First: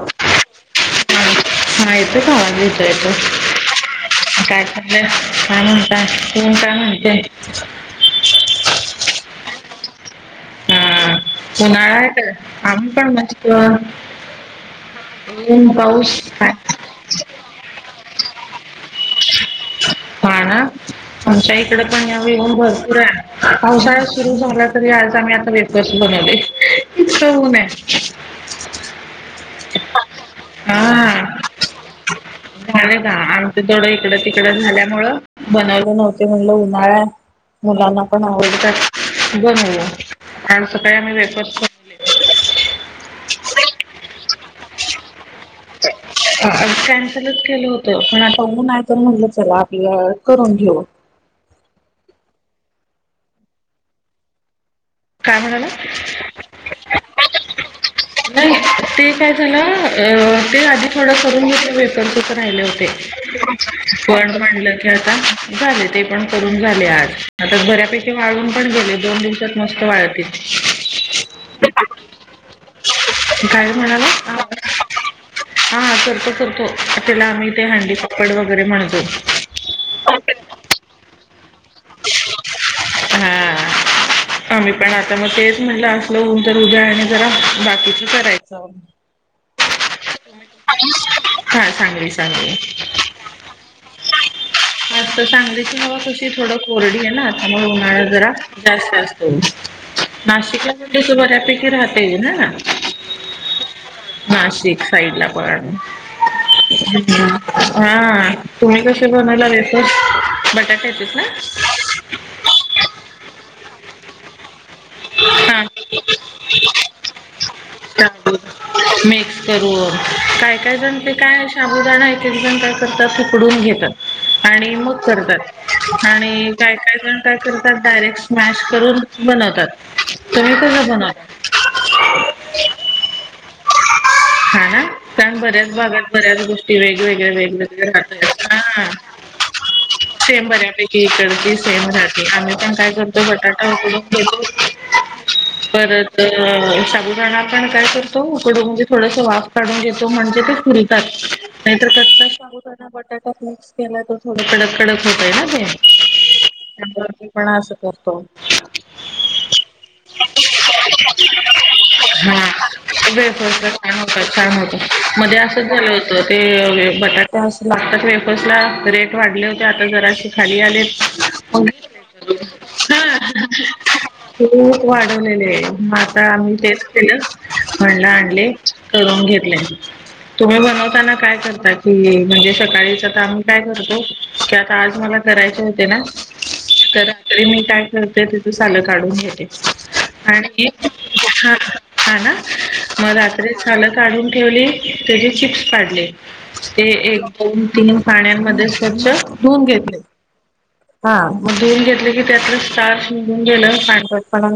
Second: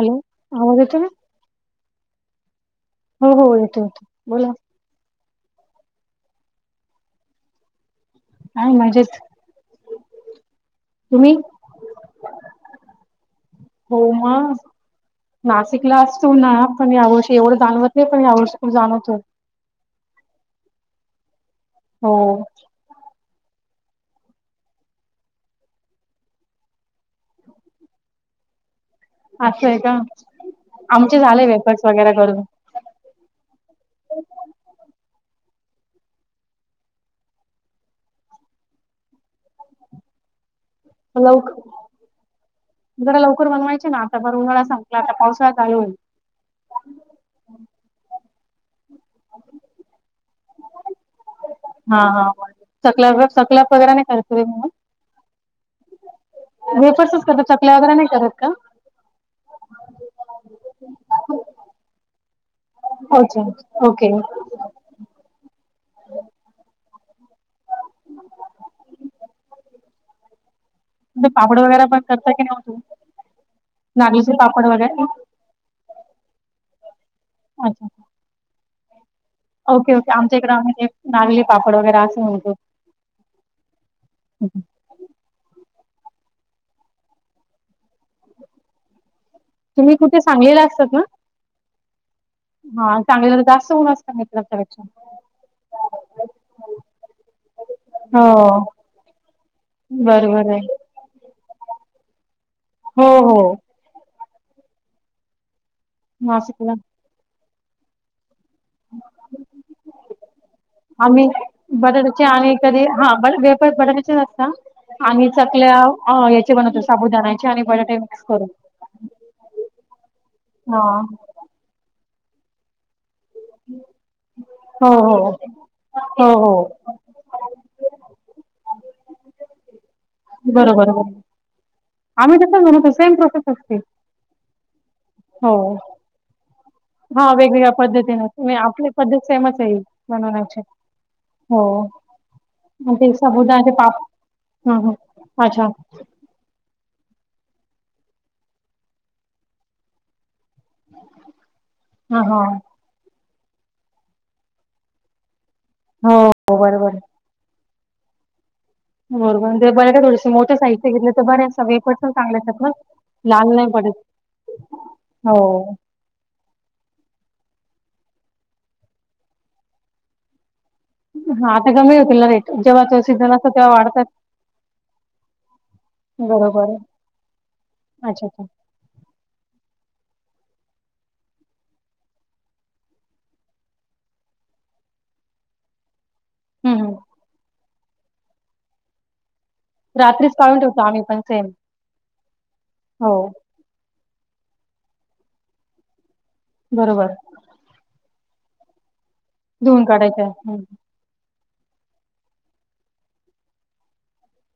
Hello आवाज येतो ना हा का येतो अता येतोय हो हो येतो येतो बोला काय कराल्यास काण म्हणता सुन का म्हणते काय मजेत हा तुम्ही उन्हाळा का आम्ही पण मन हो मग नाशिकला पाऊस ण यावर्षी जाणत हो हा ना आमच्या एक तकडे पण हो व येऊून भरपूर आहे पावसाळा सुरू झाला तरी आज आम्ही आता वेकस बनवले इतका ऊन आहे असं आहे का हा आमचे झाले वेपर्स वगैरे करून झाले का आमच तेवढं इकड ती झाल्यामूळ बनयले नव्हतते म्हणलं उन्हाळ्या मुलांना पण आवडतात बनवूया काल सकाळी आम्ही वेफर्स बनवले कूर बनवायचे ना आ बर उन्हाळा संगपला आता पावसा चालूईल कॅन्सलच केलं होतं आपण आ ऊन हाय तर म्हटलं चला आपलं करून घेऊ हा हा स सकलाफ वगैरे नाही करते म्हणून काय म्हणाला वेफर्सच करता चकल्या वगैरे करत का नाही ते काय झालं अ ते आधीथोडं करून मी त्या व्हेकल्सच राहिले होते अच्छा ओके पण म्हणलं की आता झाले ते पण करून झाले आज आता बऱ्यापैकी वाळून पण गेले दोन दिवसात मस्त वाळती. म्ह पापड वगैर पण करता की नव्हतो लागचे पापड वगैरे हा हा करतो करतो त्याला आम्ही ते अच्छा हंडी पपड वगैरे े म्हणतो ओके ओके आमच्या इकड म्ह नागली पापड वगैरे असे म्हणतो हा आम्ही पण आता मग तेच म्हटलं अस लवन तर उद्याने जरा बाकीच करायचं तुम्ही कुठे सांगलीला असतात ना [inaudible] मस्त हां, सांगलीला जास्त ऊन असतं मित्राच्यापेक्षा. सांगली की हवा कशी थोड कोरडी आहे ना आता हो, जरा जास्त असतो बरोबर आहे. नाशिकलांस बऱ्यापैकी राहता ये ना ना हो, हो. नाशिक साईड ला पण [inaudible] नाशिकला हा तुम्ही कसे बनवयला आलेस बटाटा येतस ना हा पण वेपार बटाट्याचे असत आणि हा चकल्या याचे बनवतो साबुदाणाचे आणि बटाटे मिक्स शाबू करून मिक्स करून हा तेिन काय करतात उकडून घेतात आणि हो, मग हो. करतात हो, आणि हो. काय काय जण काय करत त्यात डायरेक्ट स्मॅश करून बनवतात. तुम्ही कसं बरोबर बनवता आम्ही तस बनवतो सेम प्रोसेस असते. हा ना कारण हो. बऱ्याच भागात बऱ्याच गोष्टी वेगवेगळ्या हां, वेगवेगळ्या पद्धतीने राहतात तुम्ही आपली ह पद्धत सेमच आहे सेम बनवण्याची. बऱ्यापैकी इकडची हो. सेम राहते आम्ही पण काय आणि ते करतो बटाटा समुदायाचे उकडून पाप घेतो. हं हं अच्छा परत साबुदाणा आपण काय करतो उकडू म्ह थोडस वाफ काढून घेतो म्हणजे ते फुलतात नाहीतर हां कच्चा हां साबुदाणा बटाटा तर मिक्स केला त थोड कडक कडक होतय ना हो बरोबर त्या पण अस करतो. बरोबर ते बरं का थोडेसे मोठे साहित्य घेतले तर बरे सगळे पटकन चांगले येतात ना हा लाल बेछत नाही पडत छान होत हो मध्ये असंच झालं होत ते बटाटा अस लागतात वेफर्स ला रेट वाढले होते आता जराशी खाली आली. हा आता कमी होतील ना रेट जेव्हा तो सिझन हा असतो तेव्हा वाढतात. खूप वाढवलेले आहे आता आम्ही बरोबर तेच केलं म्हलं अच्छा अच्छा आणले करून घेत तुम्ही बनवताना काय करता कि म्हणजे सकाळीचता आम्ही काय करतो की आता आज मला करायचे होते ना? हं हं तर रात्री मी काय ते तिथं सालं काढून घ रात्रीच काढून आणि ठेवतो आम्ही पण सेम हा ना मग हो रात्री चालत काढून. ठेवली त्याची चिप्स पाडले. ते बरोबर एक दोन तीन पाण्याने मध्ये स्वच्छ धुवून धुवन घेतले काढायचं ह. हा मग घेऊन घेतले की त्यात स्टार्च निघून गेल पंधरटपणा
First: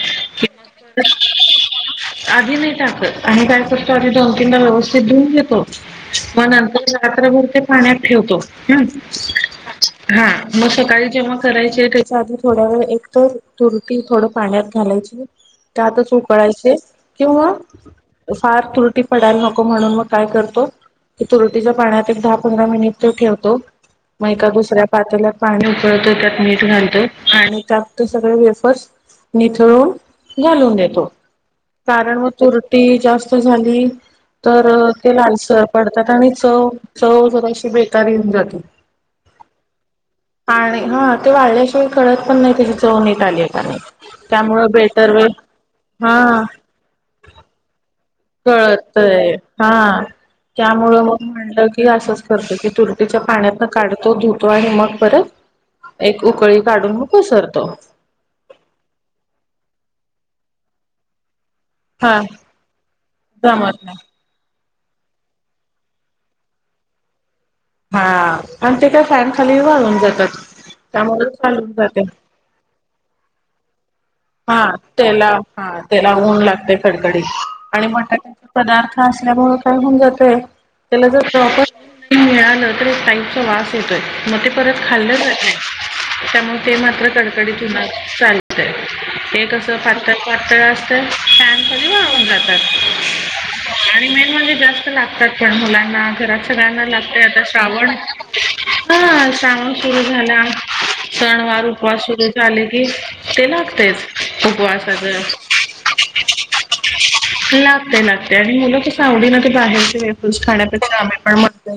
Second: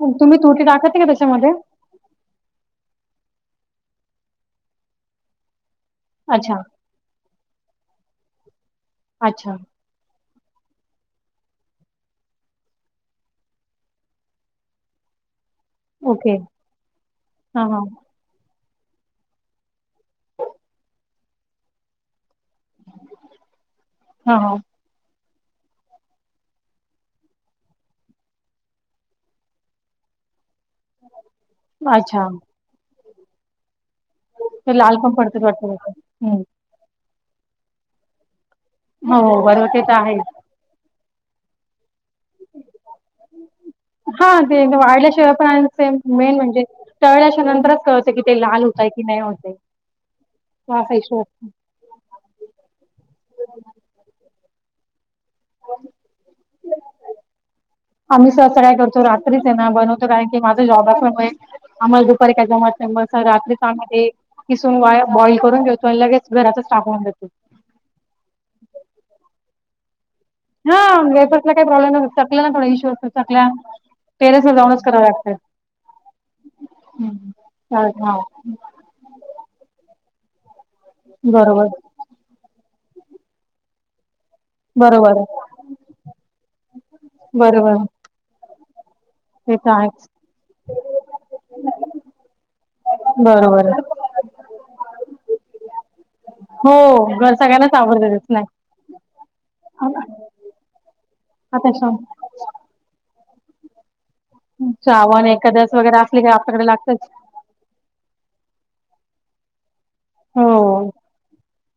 मग तुम्ही तुरटी टाकते का त्याच्यामध्ये [unintelligible] आणि काय करतं आी धोमकींना व्यवस्थित धऊन घेतो मग अच्छा नंतर रात्रभर ते पाण्यात ठेवतो हम् अच्छा हा मग सकाळी जेव्हा करायचे त्याच्या आधी थोड्या वेळ एकत तुरटी थोड पाण्यात घालायची. का आता सुू ओके करायचे किंवा हां हां फार तुरटी पडायला नको म्हणून मग काय करतो तुरटीच्या पाण्यात एक. पंधरा मि ठेवतो मग हां ए हां दुस्या पाणी उकळतो त्यात मीठ घालतो आणि त्यात सगळ वेफस निथळून घालून देतो. कारण अच्छा मग तुरटी जास्त झाली. तर लाल पण ते लहान पडतात स वाटतं त्याच्यात. पडतात आणि हं चव स जराशी बेकारऊन जाते. हो बरोब आणि हा ते वाढण्याश हा ते त्यामुळं बेटर वे वाढल्याशिवाय पण मेन हा म्हणजेळल्याशिवाय नंतरच क कळतय हा तो असा त्यामुळं मग इशू म्हणलं की असंच करत की तुरतीच्या पाण्यातन काढतो धुतो आणि मग परत एक उकळी काढून पसरतो. आम्ही सहस काय करतो रात्रीच आहे ना बनवतो कारण की माझा जॉब असल्यामुळे... आम्हाला हा दुपारी काय जम नाही मर रात्रीचम... जमत नाही किसून वा बॉइल करून घेतो आणि लगेच घराचा स्टापवून देतो.. हा जात हा वेपरला काही प्रॉब्लेम चकल्या ना थोडा इशू असतो चकल्या.. टेरेसला हा जाऊनच कराव त्याला लागतात हा त्याला ऊन लागते कडकडीत आणि हा बटाट्याचे पदार्थ असल्यामुळे काय होऊन जात ते... त्याला जर प्रॉपर बरोबर मिळालं.. क टाईपचा वासेत.. मग ते परत खाल्लं बरोबर जात नाही त्यामुळे ते मात्र बरोबर कडकडीतुला चाल.... न ते तेस तर आहेच पातळ पातळ असत फॅन कधरी वाळून जातात बरोबर आणि मेन म्हणजे जास्त लागतात पण मुलांना घरात हो सगळ्यांना लागत घर आता सगळ्यांनाच श्रावण आवडत नाही हा श्रावण हा ना, सुरु झाला सणवार आता उपवास श्रावण सुरू झाले की ते ना तेच... उपवासाच श्रावण एखाद्यास वगैरे असले की आपल्याकडे लागतच. लागतेय लागते आणि मुलं आवडी ना ते बाहेर तू हो. खाण्यापेक्षा आम्ही पण म्हणतय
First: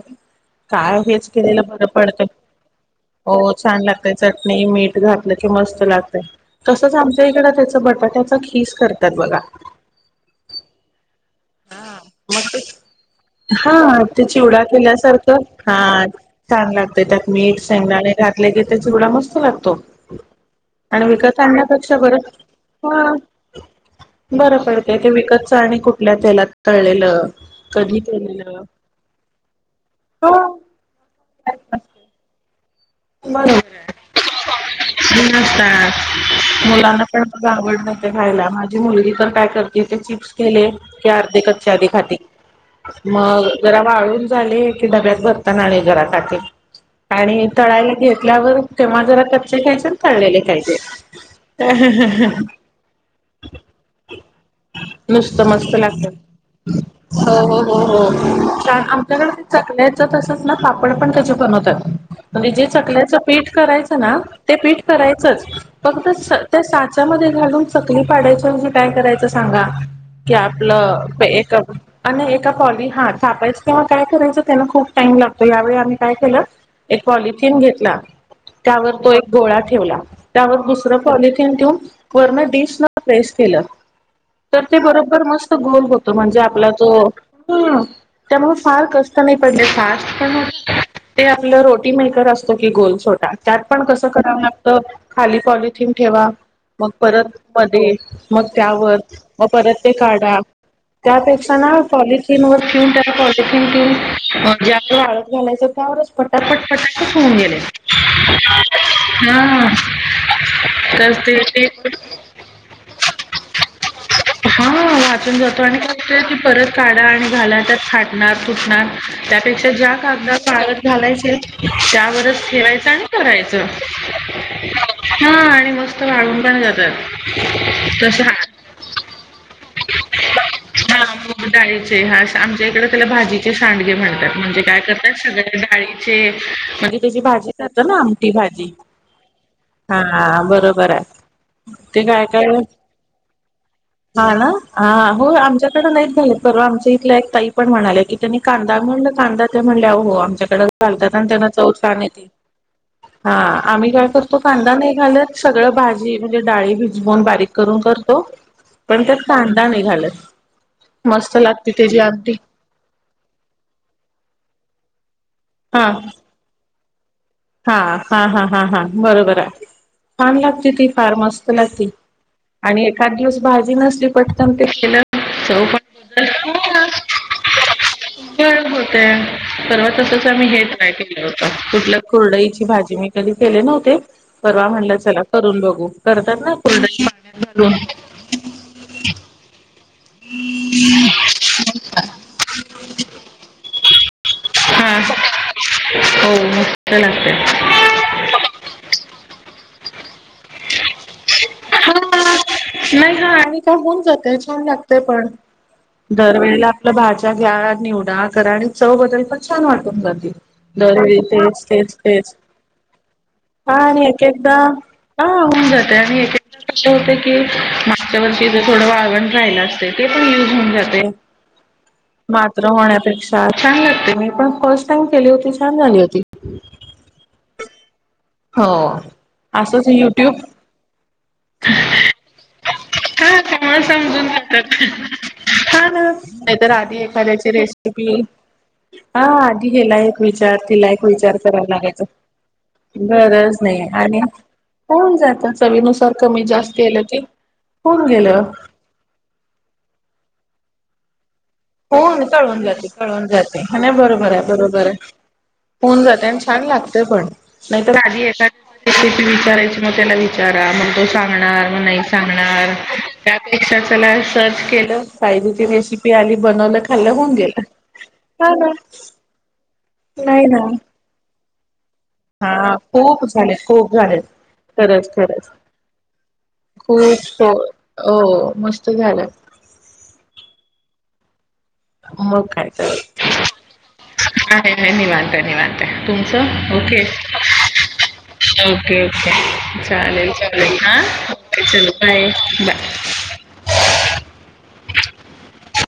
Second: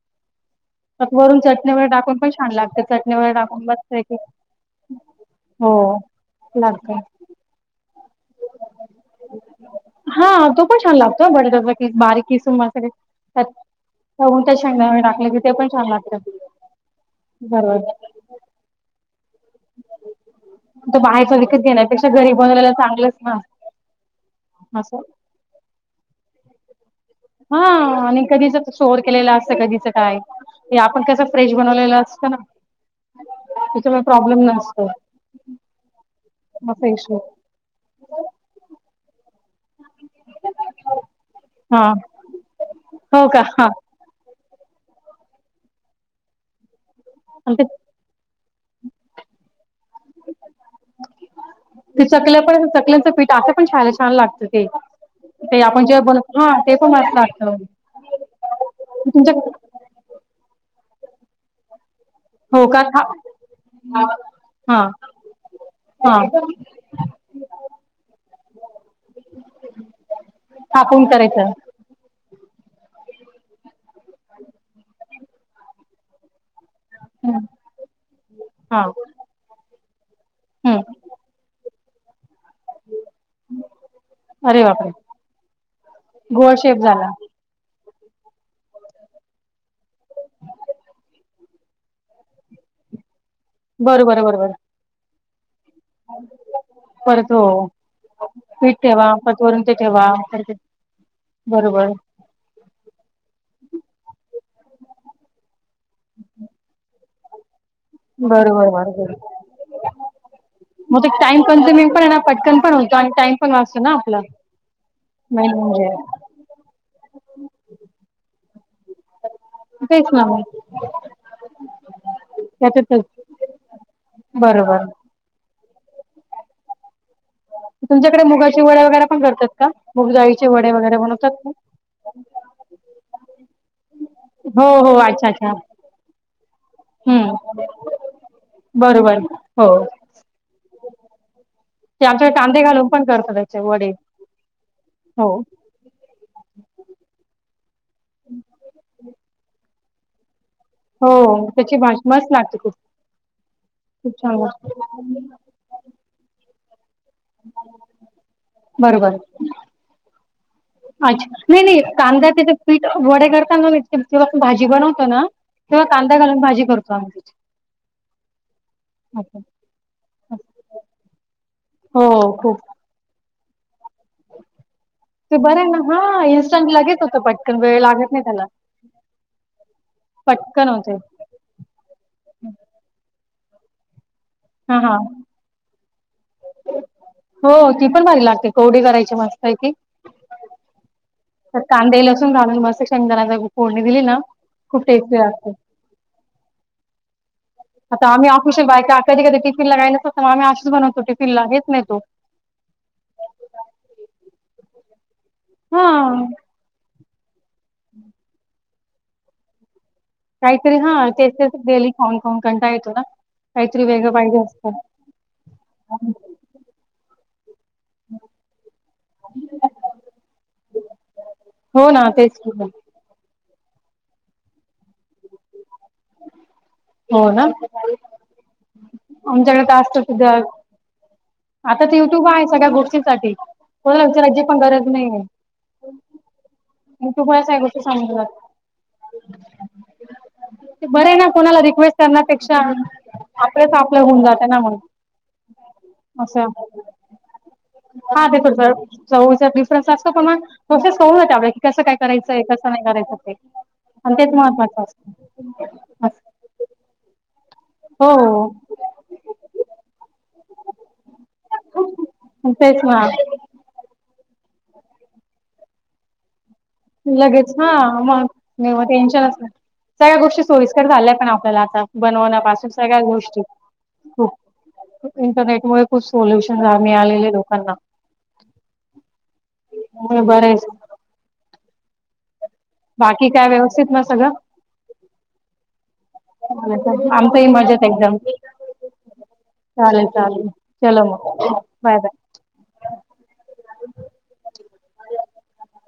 काय त्यात हेच वरून केलेलं चटणी बर वगैरे टाकून पडत पण छान लागते चटणी वगैरे हो टाकून छान लागते मस्तपैकी चटणी मीठ घातलं की हो मस्त लागतेय लागतय. आमच्या इकड त्याच बर.. त्याचा खीस करतात बघा. हा तो पण छान लागतो बटाटा की हा बारीक किसून मस्त त्यात मग हा ते तळून त्या चिवडा शेंगदाणे वगैरे टाकले केल्यासारखं की ते पण हा छान लागतं. छान लागतय त्यात मीठ बरोबर. शेंगदाणे घातल की चिवडा... मस्त तो आणि बाहेरचा विकत आणण्यापेक्षा घेण्यापेक्षा बर घरी बनवलेला चांगलंच ना बर पडते असं. ते विकतच आणि कुठ.. तेलात तळलेलं. हा कधी आणि कधीच केलेलं स्टोअर केलेलं असत कधीच काय हो आपण कसं फ्रेश बनवलेलं असतं ना. बबत त्याच्यामुळे प्रॉब्लेम नसतो असा मुलांना इशू पण म आवड खायला माझी मुलगी तर तिचे चिप्स केले की अर्धे कच्चे आधी हा. खाती हो का? मग हां. जरा वाळून.. झाले की डब्यात भरताना आले घरातात.. आणि तळायला घेतल्यावर तेव्हा जरा कच्चे खायचे तळलेले खायचे ते चकल्या पण चकल्यांचं पीठ असं पण खायला छान लागतं ते. नुसत ते मस्त आपण जेव्हा बनवतो हां ते लागत पण मस्त हो लागतं. हो हो छान आमच्याकडे तुमच्या ते चकल्याच तसच ना पाप.. पापड पण त्याचं बनवतात.. म्हणजे जे हो का? थाप चकल्याचं पीठ करायचं, ना ते पीठ हां करायचंच फक्त हां त्या साचामध्ये घालून चकली पाडायच म्हणजे काय करायचं सांगा की थापून आपलं करायचं. एक [unintelligible] थापायचं किंवा काय करायचं त्यांना खूप टाइम लागतो यावेळी आम्ही काय केलं. एक हं. पॉलिथीन घेतला हां. त्यावर तो एक गोळा ठेवला त्यावर हं. दुसरं पॉलिथीन ठेऊन. [unintelligible] स न प्रेस केलं अरे तर ते बापरे! बरोबर मस्त गोल होत म्हणजे गोल आपला शेप जो झाला. ह त्यामुळे फार कष्ट नाही पडले [unintelligible] पण ते आपलं रो टी मेकर असतो की गोलछोटा मेकर त्यात पण कसं बरोबर, करावं बरोबर. लागतं खाली कॉली [unintelligible] परत हो. ठेवा पीठ मग ठेवा, परत वरून ते ठेवा. परत [unintelligible] त्यावर बरोबर. ज्या वाळत घालायचं त्यावर पटापट [unintelligible] बरोबर, बरोबर. हा मग ते कसते टाइम ते कन्झ्युमिंग पण आहे ना, पटकन पण होतो आणि टाइम पण वाचतो ना आपला. हा वाचून मेन जातो आणि म्हणजे. कसते वाचून ती परत काढा आणि झाला [inaudible] त्या खाटणार फुटणार त्यापेक्षा ज्या तेच ना कागदा मग वाळत घालायचे त्यावरच ठेवायचं [unintelligible] आणि त्याच्यातच तळायच बरोबर ह आणि मस्त वाळून पण जातात तस तुमच्याकडे हा मुगाचे वडे वगैरे पण करतात का? मुग डाळीचे वडे वगैरे [unintelligible] बनवतात मूग का? डाळीचे हा आमच्या इकडे त्याला भाजीचे सांडगे म्हणतात म्हणजे हो काय हो करतात. अच्छा अच्छा सगळे डाळीचे म्हणजे त्याची भाजी हम्म जात ना आमठी भाजी बरोबर हो हा बरोबर आहे ते काय? आमच्याकडे काय? कांदे घालून पण करतात त्याचे वडे हा ना हा हो आमच्याकडे नाहीच परवा आम [unintelligible] पण म्हणा क त्यांनी कांदा [unintelligible] कां म्हणल्या हो आमच्याकडे आणि हो त्यांना चव त्याची भाज छान येते मस्त लागते खूप हा आम्ही काय खूप छान करतो? कांदा लागते नाही घालत सगळं भाजी म्हणजे डाळी धून बारीक करून करतो पण त्यात बरोबर कांदा नाही घालत. अच्छा मस्त नाही लागते नाही [unintelligible] त्याची कांदा आमटी तिथे पीठ वडे करता ना ते् हा भाजी बनवत कना किंवा हा कांदा घालून भाजी करतो [unintelligible] हा हा हा हा हा बरोबर असं. आहे छान लागते. ती फार मस्त लागती हो खूप आणि एखाद दिवस भाजी नस [unintelligible] चव ते बरं आहे ना पण [unintelligible] केलं हा पण होत इन्स्टंट लगेच होतं पटकन वेळ लागत नाही त्याला छान होतय परवा तसंच आम्ही हे पटकन ट्राय होते केलं होत कुठ कुरड्येची भाजी म कधी केले नव्हते. परवा हा म्हणलं हा चला करून बघू करतात ना कुरडई पाण्यात हो घालून ती पण भारी लागते कोवडी करायची मस्त आहे की ह तर कांदे लसून घालून मस्त शनदाना फोडणी दिली ना खूप हा टेस्टी असते. हो मस्त लागते आता आम्ही ऑफिशल बायका कधी कधी टिफिन लगायलात. हा नाही हा आम्ही का होन जातोय छान लागतो. ते पण हा दरवेळेला आपलं भाजी घ्या निवडा करा आणि चव बदल पण छान वाटत. काहीतरी हा ते डेली खाऊन तेच खाऊन कंटाळा येतो ना. हा काहीतरी आणि वेगळं एक पाहिजे एकदा असतं. हा होऊन जाते आणि त्या क मागच्या वर्षीच वाळवण राहिला असतं. ते पण युज होऊन जाते हो ना तेच की मात्र होण्यापेक्षा छान लागते मी पण फर्स्ट टाईम केली होती. छान झाली होती. हो ना हो. आमच्याकडे तर असंच असत सुद्ध युट्यूब आता तर युट्यूब आहे. सगळ्या गोष्टी हा तेम्हा समजून नाहीये हा ना नाहीतर आधी युट्यूबमुळे एखाद्याची सगळ्या गोष्टी समजून रेसिपी जातात हा आधी हेला एक विचार ते तिला बरे ना विचार कोणाला करायला रिक्वेस्ट लागाय. करण्यापेक्षा गरज आपलंच नाही आपलं आणि होऊन जातं ना मग होउन जात. चवीनुसार कमी असं जास्त आल की होऊन हा ते गेलं. पण बरोबर, चवीचा डिफरन्स असतो. पण मग प्रोसेस होऊ दे त्यावेळी हो कळून जाते कळून जाते. आणि बरोबर तेच आहे. महत्त्वाचं बरोबर आहे. असतं होऊन जाते आणि छान लागते पण नाही तर आधी हो एखादी विचारायची मग त्याला विचारा मग तो सांगणार. मग नाही हो सांगणार तेच ना त्यापेक्षा चला सर्च केलं. सायलीची रेसिपी आली. बनवलं खाल्लं होऊन लगेच, गेलं हा मग, हा ना नाही मग टेन्शनच नाही. सगळ्या गोष्टी नाही ना सोयीस्कर झाल्या पण आपल्याला आता बनवण्यापासून हा सगळ्या खूप गोष्टी, झाले खूप झालेत हो, खरंच खरंच इंटरनेट मुळे खूप सोल्युशन मिळालेले आहे खूप लोकांना. हो मस्त झालं म्हणून बरं हे. मग [inaudible] काय व्यवस्थित ना सगळं निवांत निवांतय तुमचं ओके आमचंही मजेत एकदम. ओके ओके चालेल चालेल हा बाय बाय. [inaudible]